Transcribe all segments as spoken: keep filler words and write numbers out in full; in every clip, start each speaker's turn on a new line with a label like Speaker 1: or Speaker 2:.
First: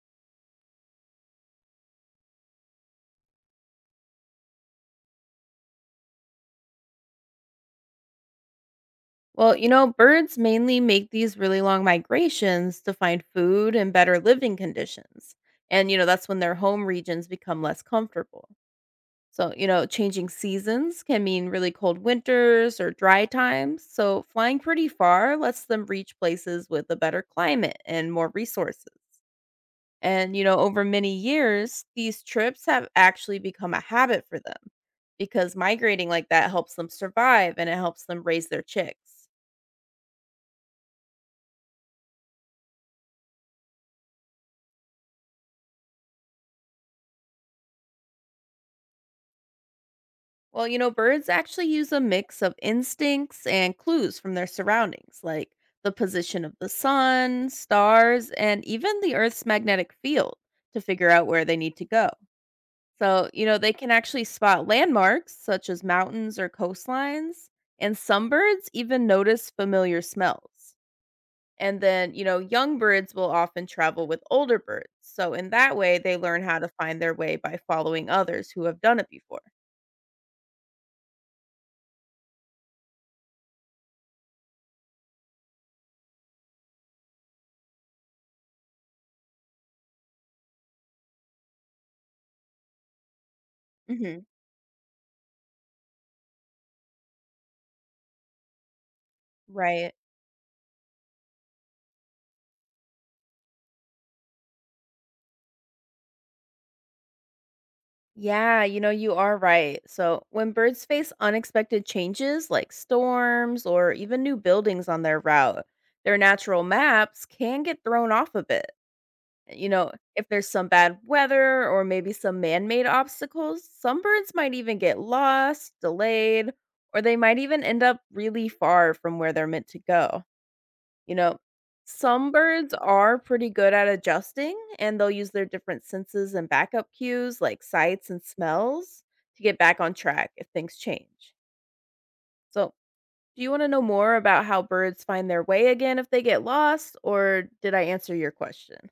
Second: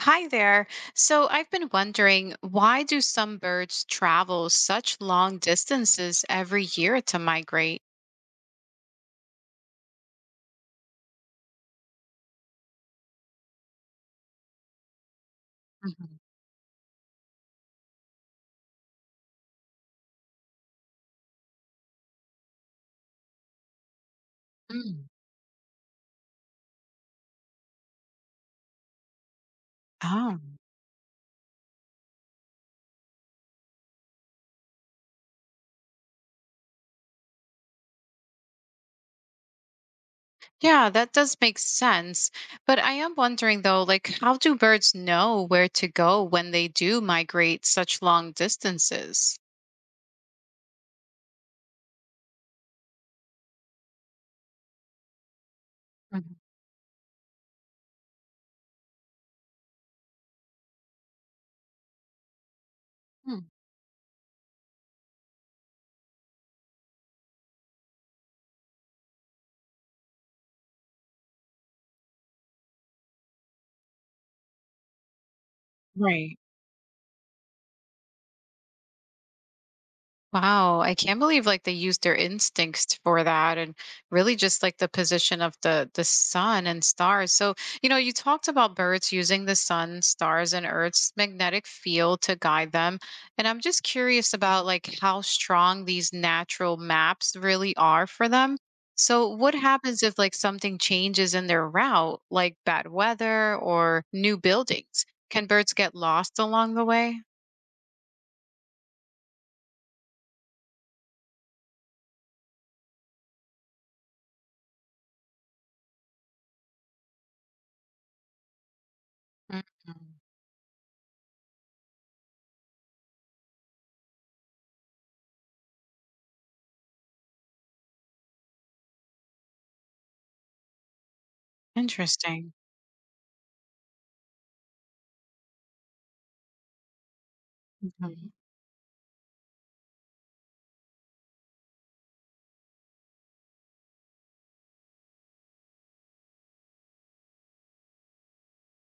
Speaker 1: Hi there. So I've been wondering, why do some birds travel such long distances every year to migrate?
Speaker 2: Well, you know, birds mainly make these really long migrations to find food and better living conditions. And, you know,
Speaker 1: Mhm.
Speaker 2: that's when their home regions become less comfortable. So, you know, changing seasons can mean really cold winters or dry times. So, flying pretty
Speaker 1: Mm.
Speaker 2: far lets them reach places with a better climate and more resources. And,
Speaker 1: Oh,
Speaker 2: you know, over many years, these trips have actually become a habit for them because migrating like that helps them survive and it helps them raise their chicks.
Speaker 1: yeah, that does make sense. But I am wondering though, like, how do birds know where to go when they do migrate such long distances?
Speaker 2: Well, you know, birds actually use a mix of instincts and clues from their surroundings, like the
Speaker 1: Mhm.
Speaker 2: position of the sun, stars, and even the Earth's magnetic field to figure out where they need to go. So, you
Speaker 1: Mm.
Speaker 2: know, they can actually spot landmarks such as mountains or coastlines, and some birds even notice familiar smells. And then, you know, young birds will often travel with older birds. So, in that way, they
Speaker 1: Right.
Speaker 2: learn how to find their way by following others who have done it before.
Speaker 1: Wow, I can't believe like they used their instincts for that and really just like the position of the the sun and stars. So, you know, you talked about birds using the sun, stars and earth's magnetic field to guide them. And I'm just
Speaker 2: Hmm.
Speaker 1: curious about like how strong these natural maps really are for them. So, what
Speaker 2: Right.
Speaker 1: happens if like something changes in their route, like bad weather or new buildings? Can birds get lost along the way?
Speaker 2: Yeah, you know, you are right. So, when birds face unexpected changes like storms or even new buildings on their route, their natural maps can get thrown off a bit.
Speaker 1: Mm.
Speaker 2: You know, if there's some bad weather or maybe some man made obstacles, some birds might even get lost, delayed, or they might even end up really far from where they're meant to go. You know, some
Speaker 1: Interesting.
Speaker 2: birds are pretty good at adjusting and they'll use their different senses and backup cues like sights and smells to get back on track if things change. So, do you want to know more about how birds find their way again if they get lost, or did I answer your question?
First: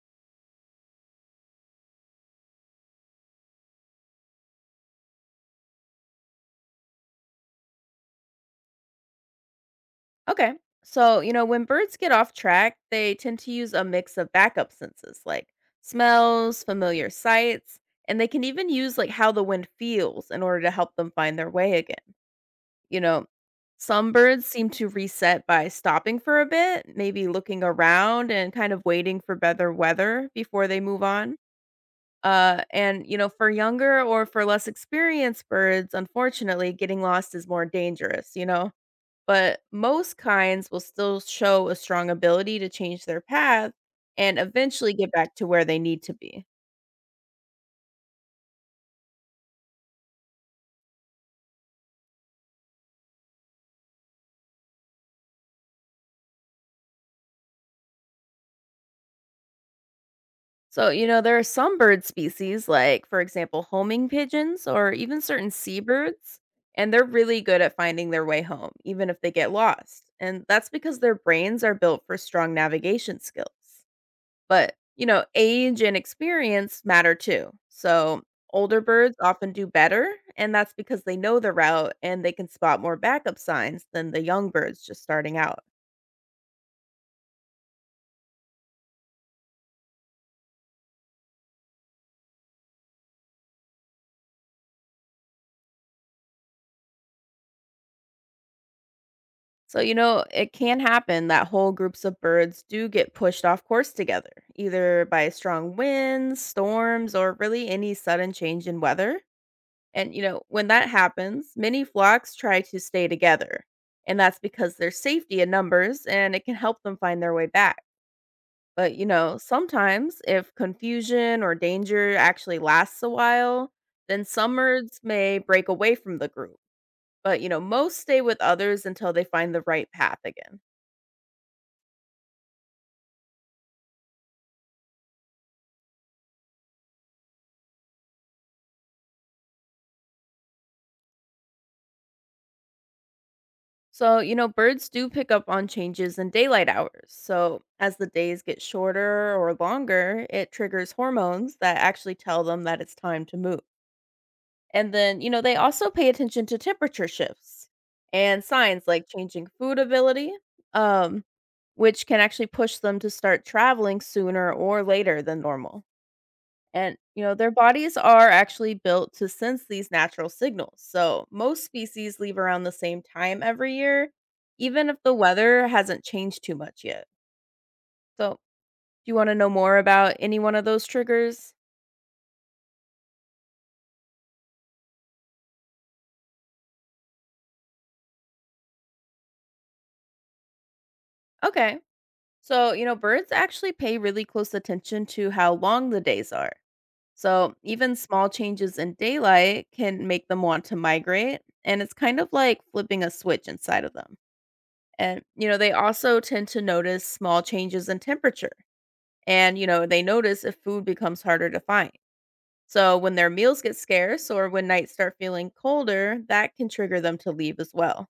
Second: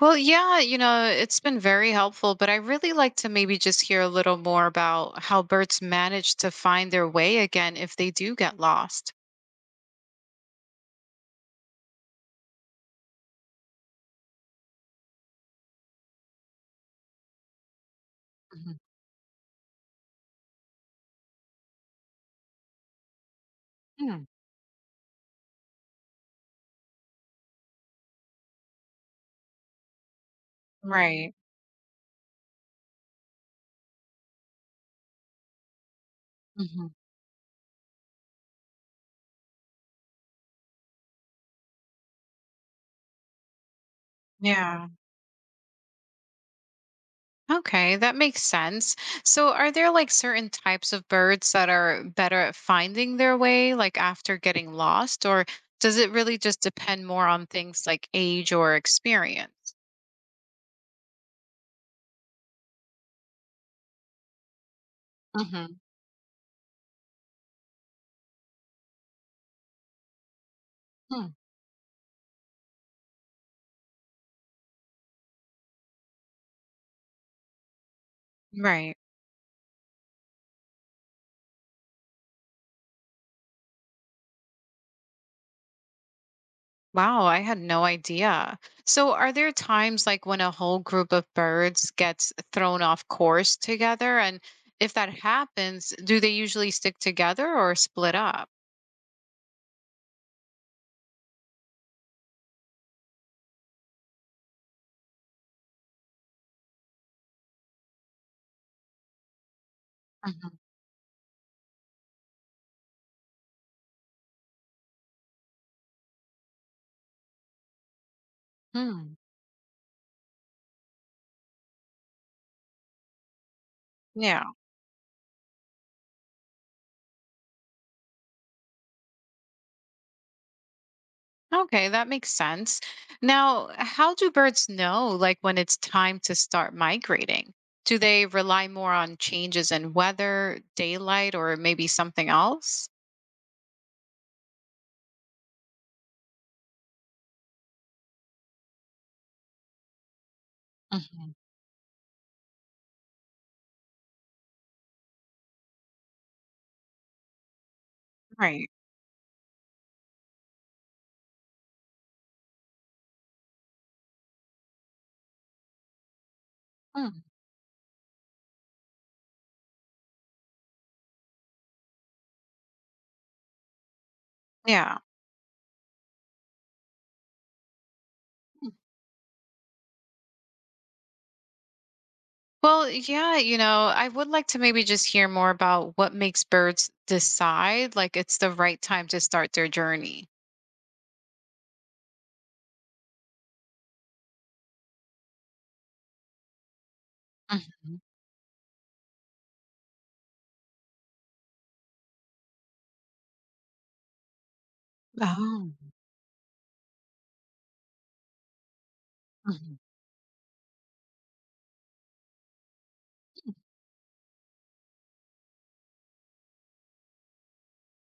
Speaker 1: Well, yeah, you know, it's been very helpful, but I really like to maybe just hear a little more about how birds manage to find their way again if they do get lost.
Speaker 2: Okay. So, you know, when birds get off track, they tend to use a mix of backup senses like smells, familiar sights, and they can even
Speaker 1: Mhm.
Speaker 2: use like how the wind feels in order to help them find their way again. You know, some
Speaker 1: Mm.
Speaker 2: birds seem to reset by stopping for a bit, maybe looking around and kind of waiting for better weather before they move
Speaker 1: Right.
Speaker 2: on. Uh, and, you know, for younger or for less experienced birds, unfortunately,
Speaker 1: Hmm.
Speaker 2: getting lost is more dangerous, you know? But most kinds will still show a strong ability to change their path and
Speaker 1: Yeah.
Speaker 2: eventually get back to where they need to be.
Speaker 1: Okay, that makes sense. So, are there like certain types of birds that are better at finding their way, like after getting lost, or does it really just depend more on things like age or experience?
Speaker 2: So, you know, there are some bird species, like, for example, homing pigeons or even certain
Speaker 1: Hmm.
Speaker 2: seabirds, and they're really good at finding their way home, even if they get lost. And that's because their
Speaker 1: Hmm.
Speaker 2: brains are built for strong navigation skills. But, you know, age and experience matter too. So, older
Speaker 1: Right.
Speaker 2: birds often do better, and that's because they know the route and they can spot more backup signs than the young birds just starting out.
Speaker 1: Wow, I had no idea. So, are there times like when a whole group of birds gets thrown off course together? And if that happens, do they usually stick together or split up?
Speaker 2: So, you know, it can happen that whole groups of birds do get pushed off course together, either by strong winds, storms, or really any sudden change in weather. And, you know,
Speaker 1: Mhm.
Speaker 2: when that happens, many flocks try to stay together. And that's because there's safety in numbers and it can help them find their way back. But, you
Speaker 1: Hmm.
Speaker 2: know, sometimes if confusion or danger actually lasts a while, then
Speaker 1: Yeah.
Speaker 2: some birds may break away from the group. But, you know, most stay with others until they find the right path again.
Speaker 1: Okay, that makes sense. Now, how do birds know like when it's time to start migrating? Do they rely more on changes in weather, daylight, or maybe something else?
Speaker 2: So, you know, birds do pick up on changes in daylight hours. So, as the days get shorter or longer, it triggers
Speaker 1: Mhm.
Speaker 2: hormones that actually tell them that it's time to move. And then, you know, they also pay attention to temperature shifts and
Speaker 1: Right.
Speaker 2: signs like changing food ability, um, which can actually push them to start traveling sooner or later than normal. And,
Speaker 1: Hmm.
Speaker 2: you know, their bodies are actually built to sense these natural signals. So most species leave around the same time every year, even if
Speaker 1: Yeah.
Speaker 2: the weather hasn't changed too much yet. So, do you want to know more about any one of those triggers?
Speaker 1: Well, yeah, you know, I would like to maybe just hear more about what makes birds decide like it's the right time to start their journey.
Speaker 2: Okay. So, you know, birds actually pay really close attention to how long the days are. So, even
Speaker 1: Mhm.
Speaker 2: small changes in daylight can make them want to migrate. And it's kind of like flipping a switch inside of them. And, you know, they
Speaker 1: Oh,
Speaker 2: also tend to notice small changes in temperature. And, you
Speaker 1: mhm.
Speaker 2: know, they notice if food becomes harder to find. So when their meals get scarce or when nights start feeling colder, that can trigger them to leave as well.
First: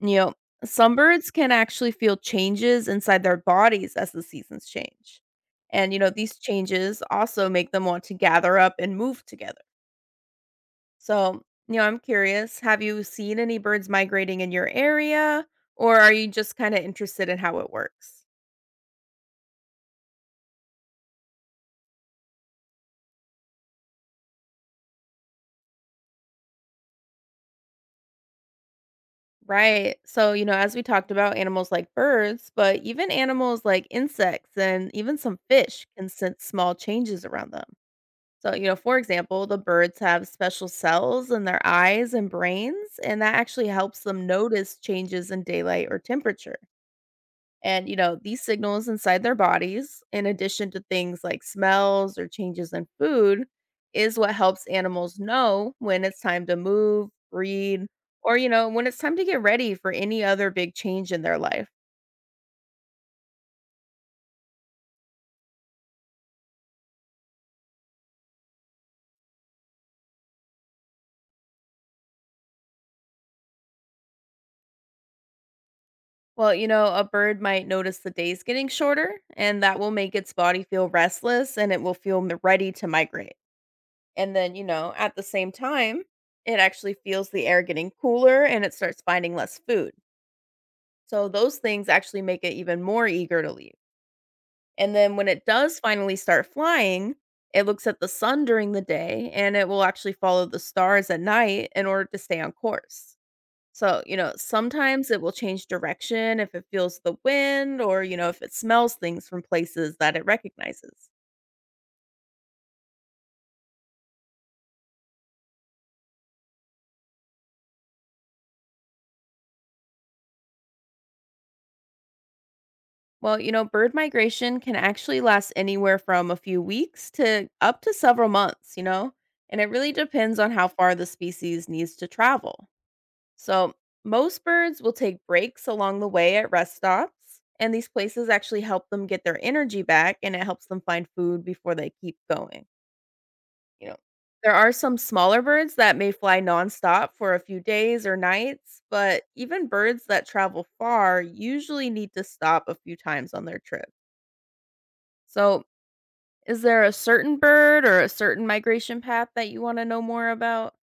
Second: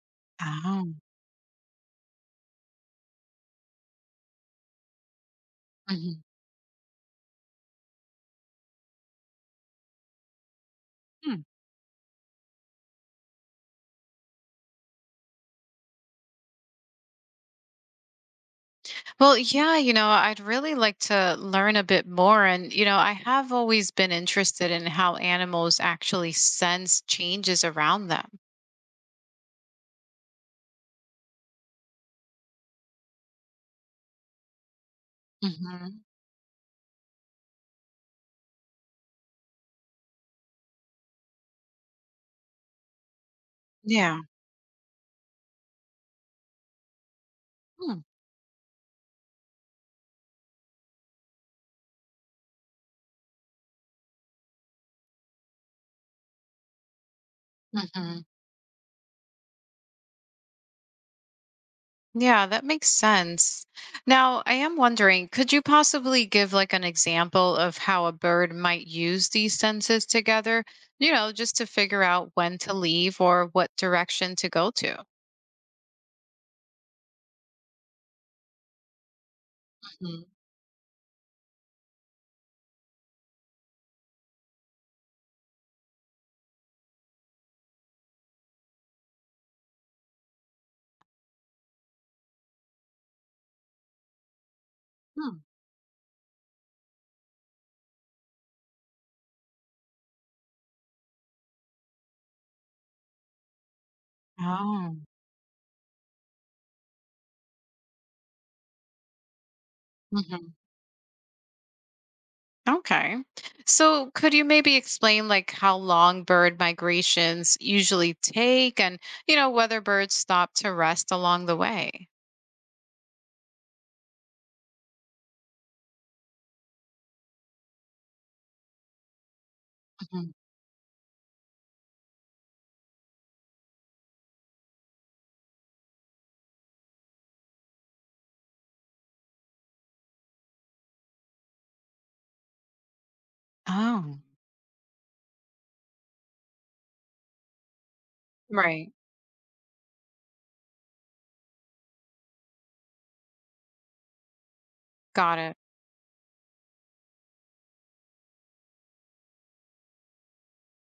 Speaker 2: You know,
Speaker 1: Oh,
Speaker 2: some birds can actually feel changes inside their bodies as the seasons change. And, you know,
Speaker 1: mhm.
Speaker 2: these changes also make them want to gather up and move together.
Speaker 1: Hmm.
Speaker 2: So, you know, I'm curious, have you seen any birds migrating in your area, or are you just kind of interested in how it works?
Speaker 1: Well, yeah, you know, I'd really like to learn a bit more. And, you know, I have always been interested in how animals actually sense changes around them.
Speaker 2: Right. So, you know, as we talked about animals like birds, but even animals like insects and even some fish
Speaker 1: Mhm.
Speaker 2: can sense small changes around them. So, you know, for example, the birds have special cells in their eyes and brains, and that actually helps
Speaker 1: Yeah.
Speaker 2: them notice changes in daylight or temperature. And, you
Speaker 1: Hmm.
Speaker 2: know, these signals inside their bodies, in addition to things like smells or changes in food, is what helps animals know when it's time to move, breed,
Speaker 1: Mhm.
Speaker 2: or, you know, when it's time to get ready for any other big change in their life.
Speaker 1: Yeah, that makes sense. Now, I am wondering, could you possibly give like an example of how a bird might use these senses together, you know, just to figure out when to leave or what direction to go to?
Speaker 2: Well, you know, a bird might notice the days getting shorter, and that will make
Speaker 1: Mhm.
Speaker 2: its body feel restless and it will feel m- ready to migrate. And then, you know, at the same time, it actually feels the air getting cooler and it starts finding less food. So those things actually make it even more eager to leave. And then when
Speaker 1: Hmm.
Speaker 2: it does finally start flying, it looks at the sun during the day and it will actually follow the stars at night in order to stay on course. So, you know,
Speaker 1: Oh.
Speaker 2: sometimes it will change direction if it feels the wind or, you know, if it smells things from places that it
Speaker 1: Mhm.
Speaker 2: recognizes.
Speaker 1: Okay. So, could you maybe explain like how long bird migrations usually take and, you know, whether birds stop to rest along the way?
Speaker 2: Well, you know, bird migration can actually last anywhere from a few weeks to up to several months, you know, and it really
Speaker 1: Mhm.
Speaker 2: depends on how far the species needs to travel. So, most birds will take breaks along the way at rest stops, and these places actually help them get their energy back and it helps them find food before they keep going. You know,
Speaker 1: Oh.
Speaker 2: there are some smaller birds that may fly nonstop for a few days or nights,
Speaker 1: Right.
Speaker 2: but even birds that travel far usually need to stop a few times on their trip.
Speaker 1: Got it.
Speaker 2: So, is there a certain bird or a certain migration path that you want to know more about?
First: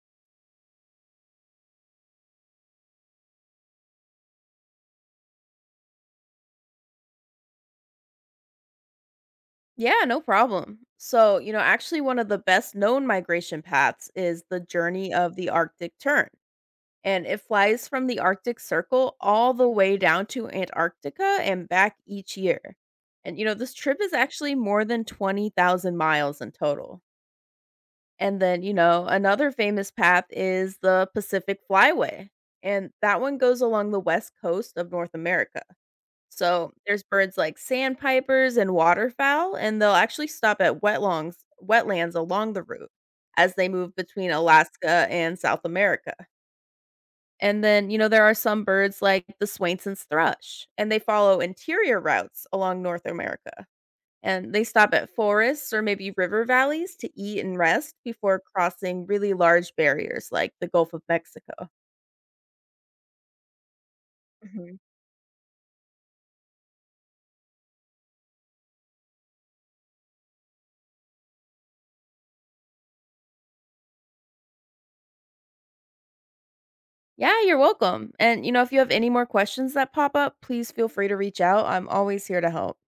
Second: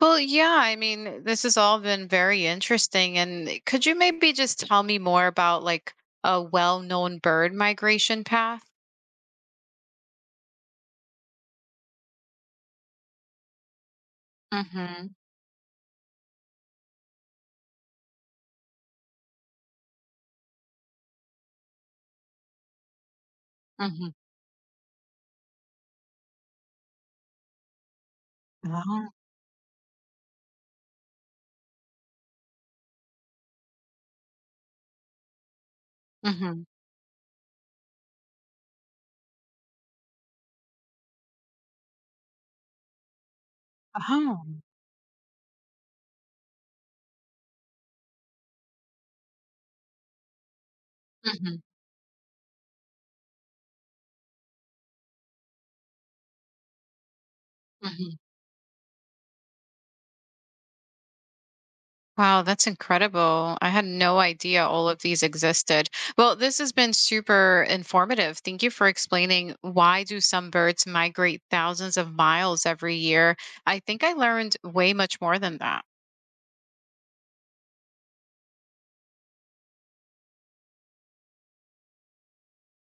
Speaker 1: Well, yeah, I mean, this has all been very interesting. And could you maybe just tell me more about like a well-known bird migration path?
Speaker 2: Yeah, no problem. So, you know, actually, one of the best known migration paths is the
Speaker 1: Mm-hmm.
Speaker 2: journey of the Arctic tern. And it flies from the Arctic Circle all the way down to Antarctica and back each year. And, you know, this trip is
Speaker 1: Mm-hmm.
Speaker 2: actually more than twenty thousand miles in total. And then, you know,
Speaker 1: Oh.
Speaker 2: another famous path is the Pacific Flyway. And that one goes along the west coast of North America.
Speaker 1: Mm-hmm.
Speaker 2: So, there's birds like sandpipers and waterfowl, and they'll actually stop at wetlongs wetlands along the route as they move between
Speaker 1: Oh.
Speaker 2: Alaska and South America. And then, you know, there are some birds like the Swainson's thrush, and they follow
Speaker 1: Mm-hmm.
Speaker 2: interior routes along North America. And they stop at forests or maybe river valleys to eat and rest
Speaker 1: Mm-hmm.
Speaker 2: before crossing really large barriers like the Gulf of Mexico.
Speaker 1: Wow, that's incredible. I had no idea
Speaker 2: Mhm.
Speaker 1: all of these existed. Well, this has been super informative. Thank you for explaining why do some birds migrate thousands of miles every year. I think I learned way much more than that.
Speaker 2: Yeah, you're welcome. And, you know, if you have any more questions that pop up, please feel free to reach out. I'm always here to help.